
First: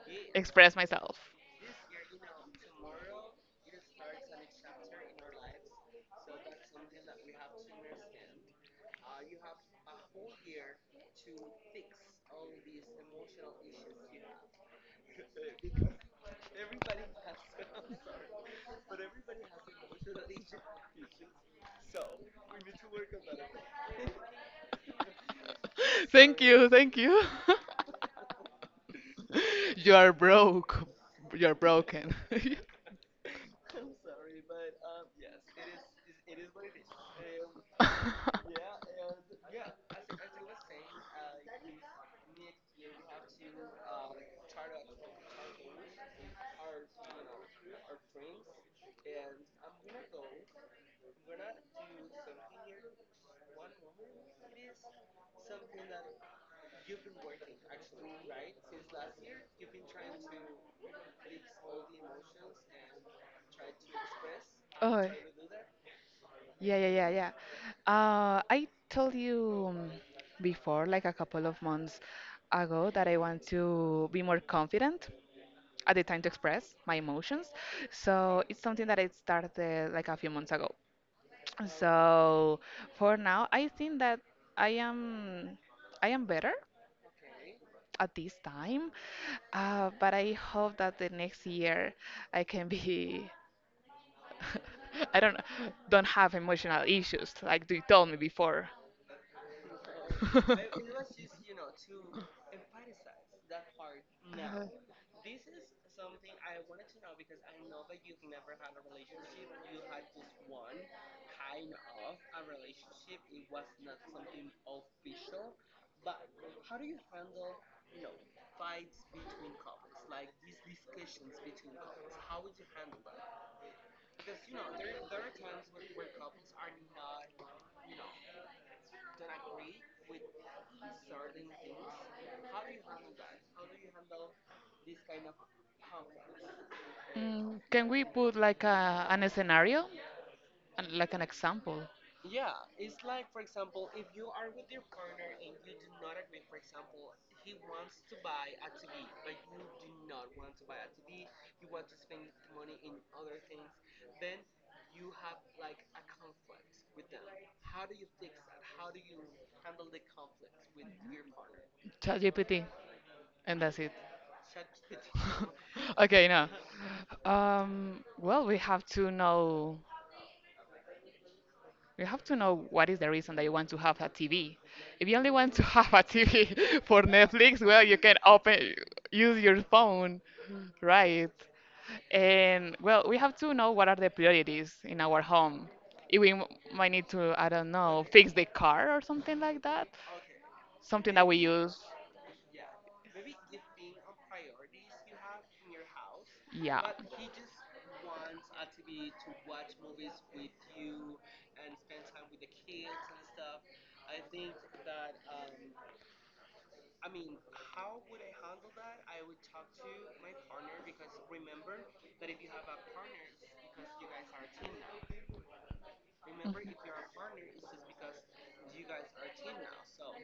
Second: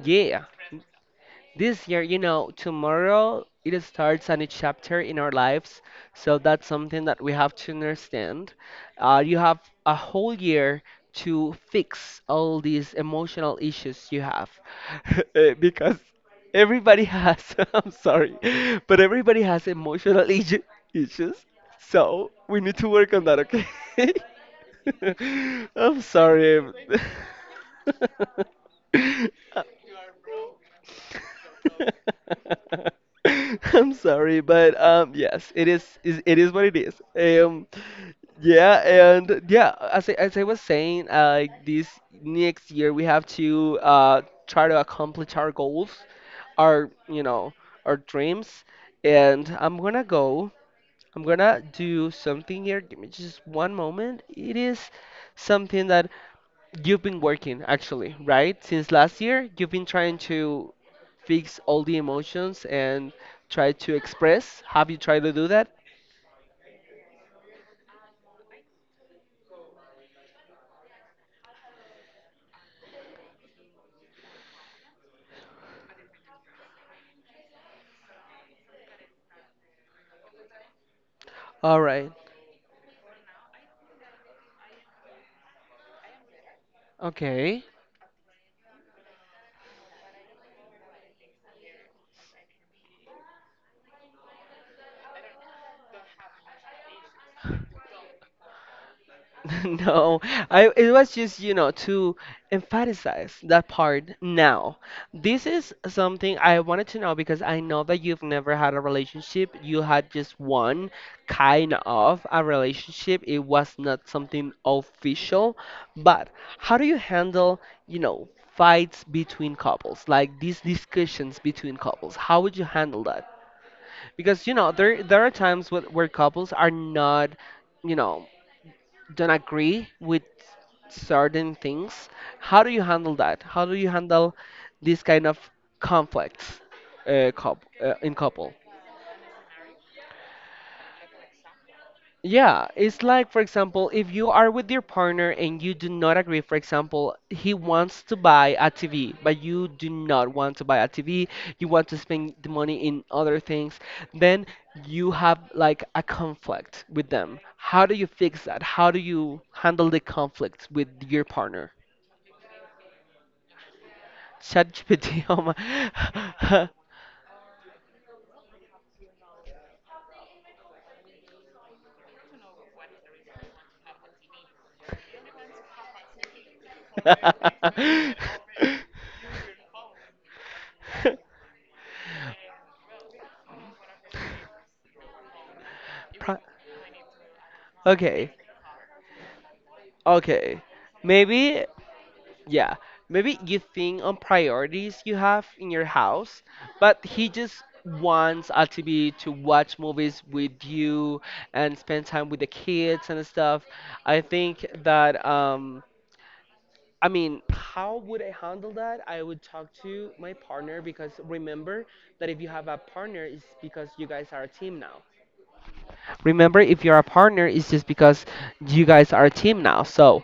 Speaker 1: Yeah,
Speaker 2: Express myself.
Speaker 1: this year, you know, tomorrow it starts a new chapter in our lives. So that's something that we have to understand. Uh, you have a whole year to fix all these emotional issues you have. [LAUGHS] Eh, because everybody has, [LAUGHS] I'm sorry, but everybody has emotional [LAUGHS] issu- issues. So we need to work on that, okay? [LAUGHS] I'm
Speaker 2: Thank
Speaker 1: sorry.
Speaker 2: you, thank you. [LAUGHS]
Speaker 1: [LAUGHS] [LAUGHS]
Speaker 2: You are broke. You're broken. [LAUGHS]
Speaker 1: [LAUGHS] I'm sorry, but um, yes, it is, is it is what it is. Um, yeah, and yeah, as I, as I was saying, uh, like this next year we have to uh try to accomplish our goals, our you know our dreams, and I'm gonna go. I'm gonna do something here. Give me just one moment. It is something that you've been working actually, right? Since last year, you've been trying to fix all the emotions and try to express. Have you
Speaker 2: Oh,
Speaker 1: tried to do that?
Speaker 2: yeah, yeah, yeah, yeah. Uh, I told you um, before, like a couple of months ago, that I want to be more confident at the time to express my emotions. So it's something that I started like a few months ago.
Speaker 1: All right.
Speaker 2: So for now, I think that I am I am better
Speaker 1: Okay.
Speaker 2: at this time, uh, but I hope that the next year I can be, [LAUGHS] I don't know, don't have emotional issues like you told me before.
Speaker 1: [LAUGHS] No, I it was
Speaker 2: [LAUGHS]
Speaker 1: just, you know, to emphasize that part
Speaker 2: Uh,
Speaker 1: now. This is something I wanted to know because I know that you've never had a relationship. You had just one kind of a relationship. It was not something official, but how do you handle, you know, fights between couples, like these discussions between couples? How would you handle that? Because, you know, there there are times where, where couples are not you know don't agree with certain things. How do you handle that? How do you handle this kind of conflicts uh, coup
Speaker 2: mm, can
Speaker 1: uh,
Speaker 2: we
Speaker 1: in
Speaker 2: put
Speaker 1: couple?
Speaker 2: like a, an scenario? An- like an example,
Speaker 1: Yeah, it's like, for example, if you are with your partner and you do not agree, for example, he wants to buy a T V, but you do not want to buy a T V, you want to spend the money in other things, then you have like a conflict with them. How do you fix that? How do you handle the conflict with your partner?
Speaker 2: ChatGPT, and that's it. [LAUGHS]
Speaker 1: ChatGPT. Oh
Speaker 2: Okay, no.
Speaker 1: my.
Speaker 2: Um, well, we have to know we have to know what is the reason that you want to have a T V. If you only want to [LAUGHS] have a T V [LAUGHS] for Netflix,
Speaker 1: [LAUGHS] [LAUGHS]
Speaker 2: well, you can open use your phone, right? And well, we have to know what are the priorities in our home. If we
Speaker 1: Pri-
Speaker 2: m- might need to, I don't know, fix
Speaker 1: okay.
Speaker 2: the car or something like that,
Speaker 1: Okay.
Speaker 2: something that we
Speaker 1: Maybe.
Speaker 2: use.
Speaker 1: Yeah, maybe you think on priorities you have in your house,
Speaker 2: Yeah.
Speaker 1: but he just wants us to to watch movies with you and spend time with the kids and stuff. I think that um I mean, how would I handle that? I would talk to my partner because remember that if you have a partner, it's because you guys are a team now. Remember, if you're a partner, it's just because you guys are a team now. So,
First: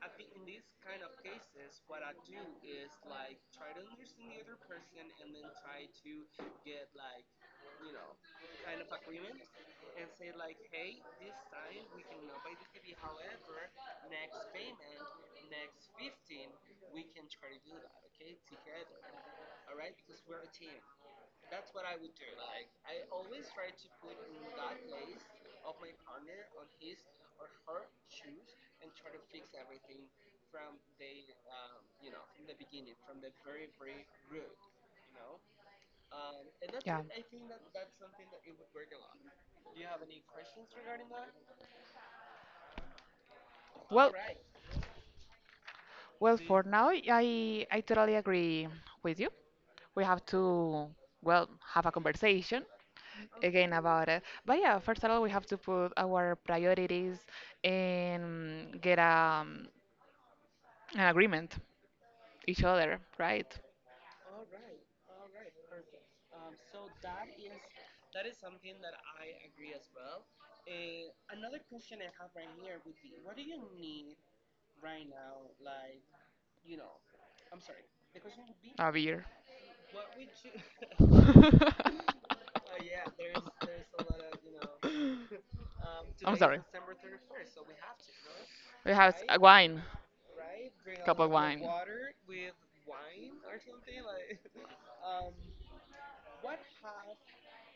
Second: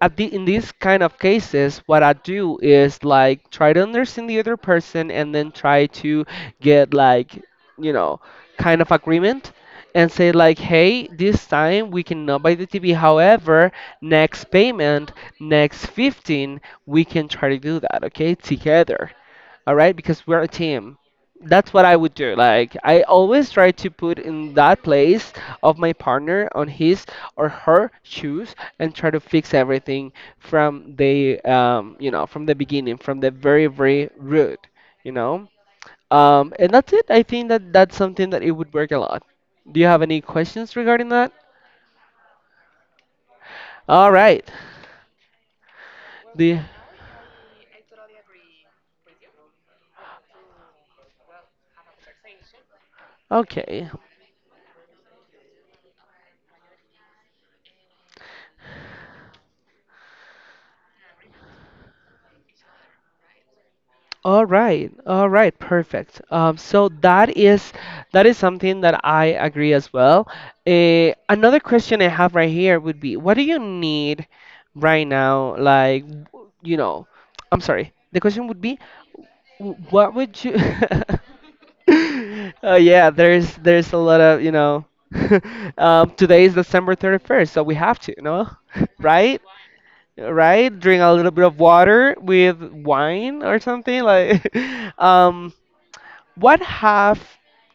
Speaker 1: at the, in these kind of cases, what I do is like try to understand the other person and then try to get like, you know, kind of agreement and say like, hey, this time we cannot buy the T V. However, next payment, next fifteen, we can try to do that, okay, together, all right, because we're a team. That's what I would do. Like I always try to put in that place of my partner, on his or her shoes, and try to fix everything from the um, you know from the beginning, from the very very root, you know. Um, and that's
Speaker 2: Yeah.
Speaker 1: it. I think that that's something that it would work a lot. Do you have any questions regarding that? All
Speaker 2: Well,
Speaker 1: right.
Speaker 2: well,
Speaker 1: the
Speaker 2: for now, I I totally agree with you. We have to, well, have a conversation again
Speaker 1: Okay.
Speaker 2: about it. But yeah, first of all, we have to put our priorities and get um, an agreement each other, right?
Speaker 1: All right, all right, perfect. Um, so that is that is something that I agree as well. Uh, another question I have right here would be, what do you need right now? Like, w- you know, I'm sorry. The question would be,
Speaker 2: A beer.
Speaker 1: w- what would you? [LAUGHS] Oh yeah, there's there's a lot of you know. [LAUGHS] Um,
Speaker 2: [LAUGHS] I'm
Speaker 1: today is
Speaker 2: sorry.
Speaker 1: December thirty-first, so we have to, no,
Speaker 2: We
Speaker 1: [LAUGHS]
Speaker 2: have a
Speaker 1: right?
Speaker 2: wine,
Speaker 1: Right? Drink a
Speaker 2: cup of
Speaker 1: little bit of
Speaker 2: wine.
Speaker 1: water with wine or something like. [LAUGHS] Um, what have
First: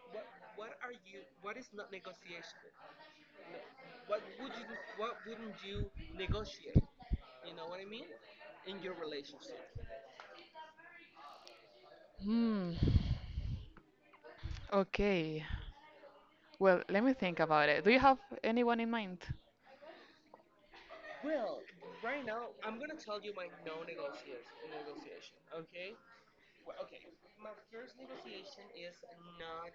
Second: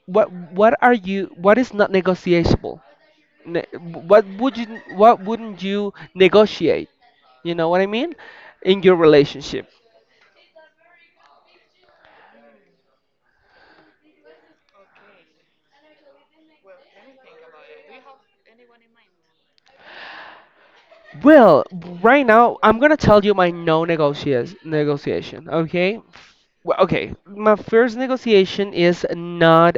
Speaker 1: what what are you, what is not negotiable? Ne- what would you, what wouldn't you negotiate? You know what I mean? In your relationship.
Speaker 2: Hmm. Okay. Well, let me think about it. Do you have anyone in mind?
Speaker 1: Well, right now I'm gonna tell you my no negotias negotiation. Okay. Well, okay. My first negotiation is not.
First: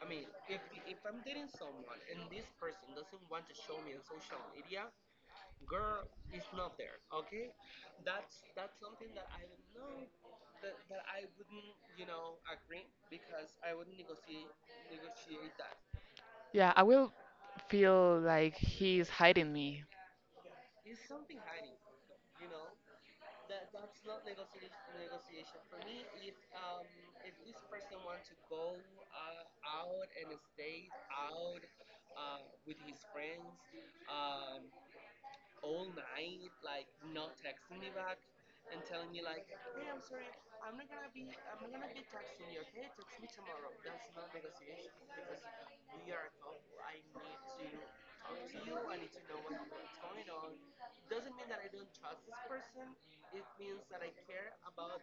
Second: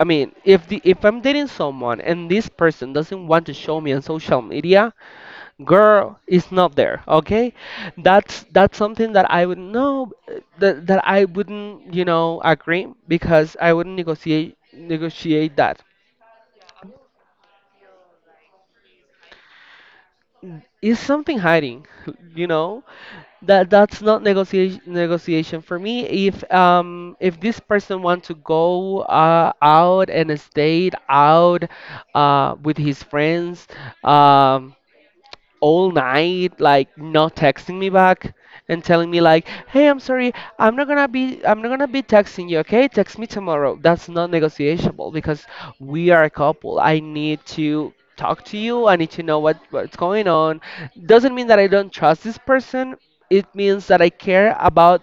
Speaker 1: I mean, if the if I'm dating someone and this person doesn't want to show me on social media, girl is not there, okay? that's that's something that I would know that, that I wouldn't you know agree, because I wouldn't negotiate negotiate that.
Speaker 2: Yeah, I will feel like he's hiding me.
Speaker 1: Is something hiding [LAUGHS] you know. That that's not negotiation negotiation for me. If um if this person wants to go uh, out and stay out uh with his friends, um all night, like not texting me back and telling me like, "Hey, I'm sorry, I'm not gonna be, I'm not gonna be texting you. Okay, text me tomorrow." That's not negotiable because we are a couple. I need to talk to you. I need to know what what's going on. Doesn't mean that I don't trust this person. It means that I care about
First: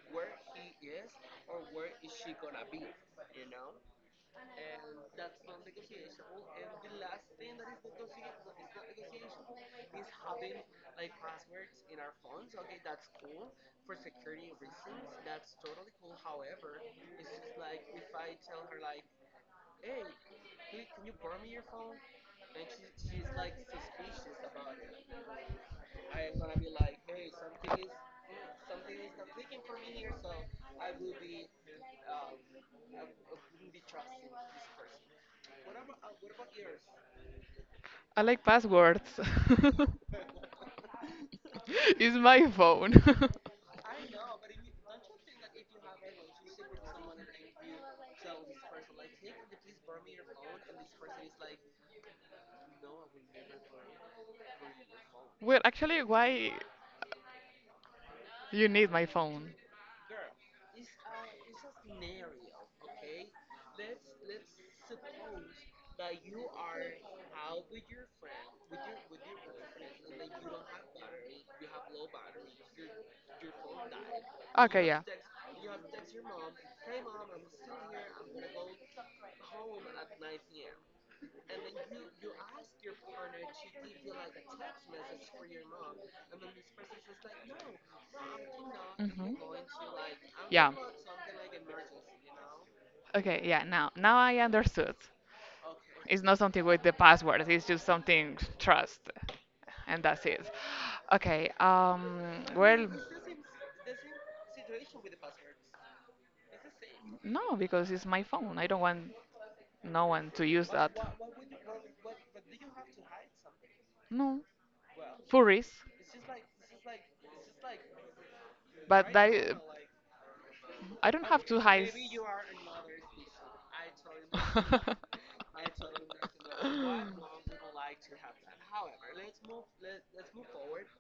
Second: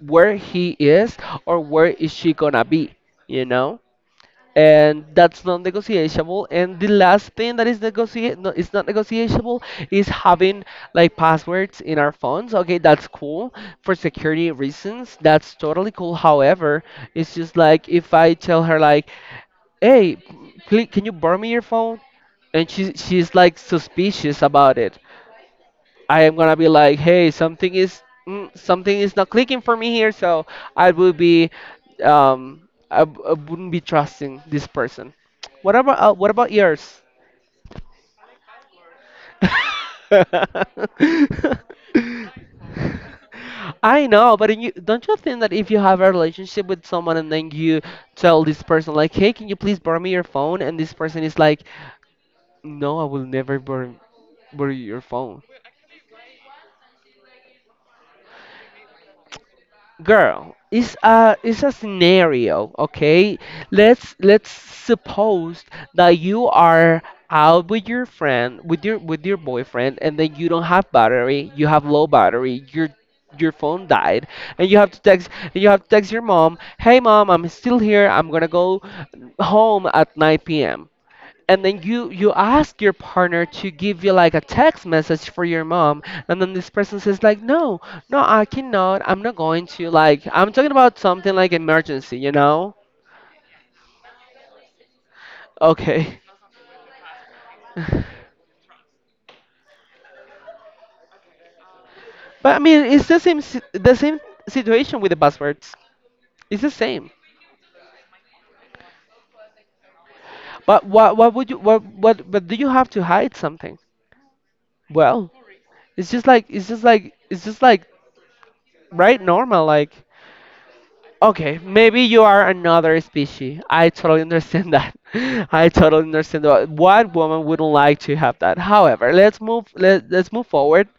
Speaker 1: where he is or where is she gonna be. You know? And that's not negotiable. And the last thing that is negotiate no, it's not negotiable is having like passwords in our phones. Okay, that's cool for security reasons, that's totally cool. However, it's just like, if I tell her like, hey, pl- can you borrow me your phone? And she she's like suspicious about it, I am gonna be like, hey, something is mm, something is not clicking for me here. So I will be um I, w- I wouldn't be trusting this person. What about uh, what about yours?
Speaker 2: I like passwords. [LAUGHS]
Speaker 1: [LAUGHS]
Speaker 2: It's my phone. [LAUGHS]
Speaker 1: I know, but you, don't you think that if you have a relationship with someone and then you tell this person like, "Hey, can you please borrow me your phone?" and this person is like, "No, I will never borrow, borrow your phone."
Speaker 2: Well, actually, why you need my phone?
Speaker 1: Girl, it's a it's a scenario. Okay, let's let's suppose that you are out with your friend, with your with your boyfriend, and then you don't have battery, you have low battery, your your phone died, and you
Speaker 2: Okay,
Speaker 1: have to
Speaker 2: yeah.
Speaker 1: text, and you have to text your mom, hey mom, I'm still here, I'm gonna go home at nine p.m. And then you you ask your partner to give you like a text message for your mom, and then this person says like, no, no, I cannot, I'm
Speaker 2: Hmm.
Speaker 1: not going to, like, I'm
Speaker 2: Yeah.
Speaker 1: talking about something like emergency, you know?
Speaker 2: Okay, yeah, now now I understood.
Speaker 1: Okay,
Speaker 2: It's not something with the passwords, it's just something trust and that's it. Okay, um
Speaker 1: but I mean
Speaker 2: well
Speaker 1: it's the same si- the same situation with the buzzwords, it's the same.
Speaker 2: no, because it's my phone. I don't want no one to use
Speaker 1: But
Speaker 2: that.
Speaker 1: what what would you what what but do you have to hide something?
Speaker 2: No,
Speaker 1: Well,
Speaker 2: furries.
Speaker 1: it's just like it's just like it's just like
Speaker 2: But
Speaker 1: right,
Speaker 2: that I
Speaker 1: normal like.
Speaker 2: I don't have
Speaker 1: Okay,
Speaker 2: to hide.
Speaker 1: maybe you are another species. I totally understand that.
Speaker 2: [LAUGHS]
Speaker 1: [LAUGHS] I totally understand that. What woman wouldn't like to have that? However, let's move let, let's move forward.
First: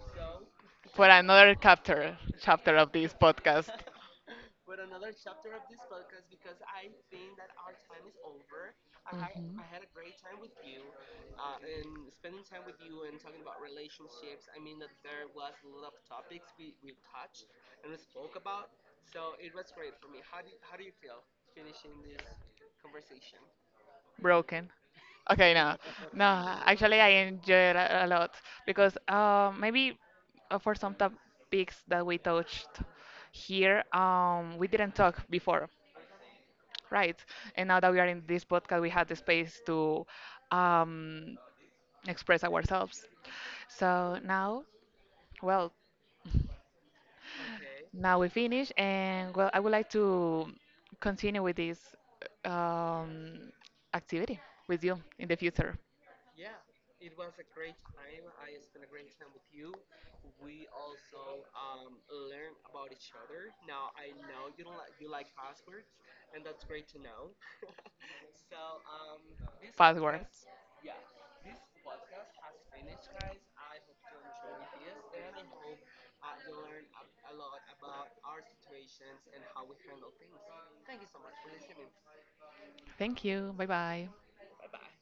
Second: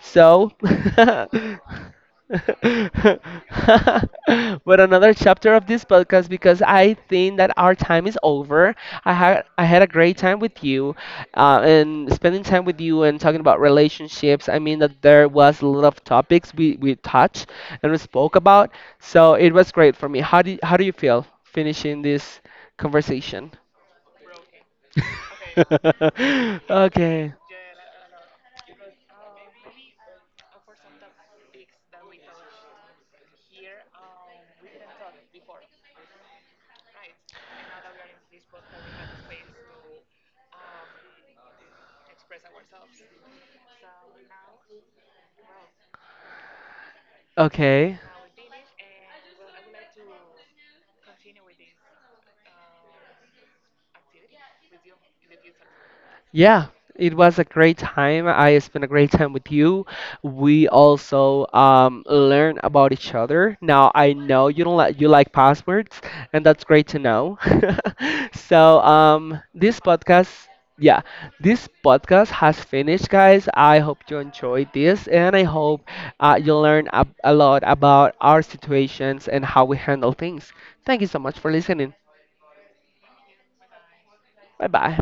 Speaker 1: So [LAUGHS] [LAUGHS]
Speaker 2: For
Speaker 1: but
Speaker 2: another chapter, chapter of this podcast.
Speaker 1: another chapter of this podcast, because I think that our time is over. I had I had a great time with you, uh, and spending time with you and talking about relationships. I mean that there was a lot of topics we we touched and we spoke about. So it was great for me. How do you, how do you feel finishing this conversation?
Speaker 2: Broken. Okay, no, no.
Speaker 1: [LAUGHS]
Speaker 2: Actually, I
Speaker 1: Okay.
Speaker 2: enjoy it a a lot because uh, maybe uh, for some topics that we touched here, um, we didn't talk before, right? And now that we are in this podcast, we had the space to um, express ourselves. So now, well,
Speaker 1: Okay.
Speaker 2: now we finish, and well, I would like to continue with this um, activity with you in the future.
Speaker 1: Yeah, it was a great time. I spent a great time with you. We also um, learned about each other. Now I know you don't like you like passwords, and that's great to know. [LAUGHS] So um,
Speaker 2: [LAUGHS]
Speaker 1: this
Speaker 2: Password.
Speaker 1: podcast, yeah, this podcast has finished, guys. I hope you enjoyed this, and I hope uh, you learn a, a lot about our situations and how we handle things. Thank you so much for listening.
Speaker 2: Thank you. Bye bye.
Speaker 1: Bye bye.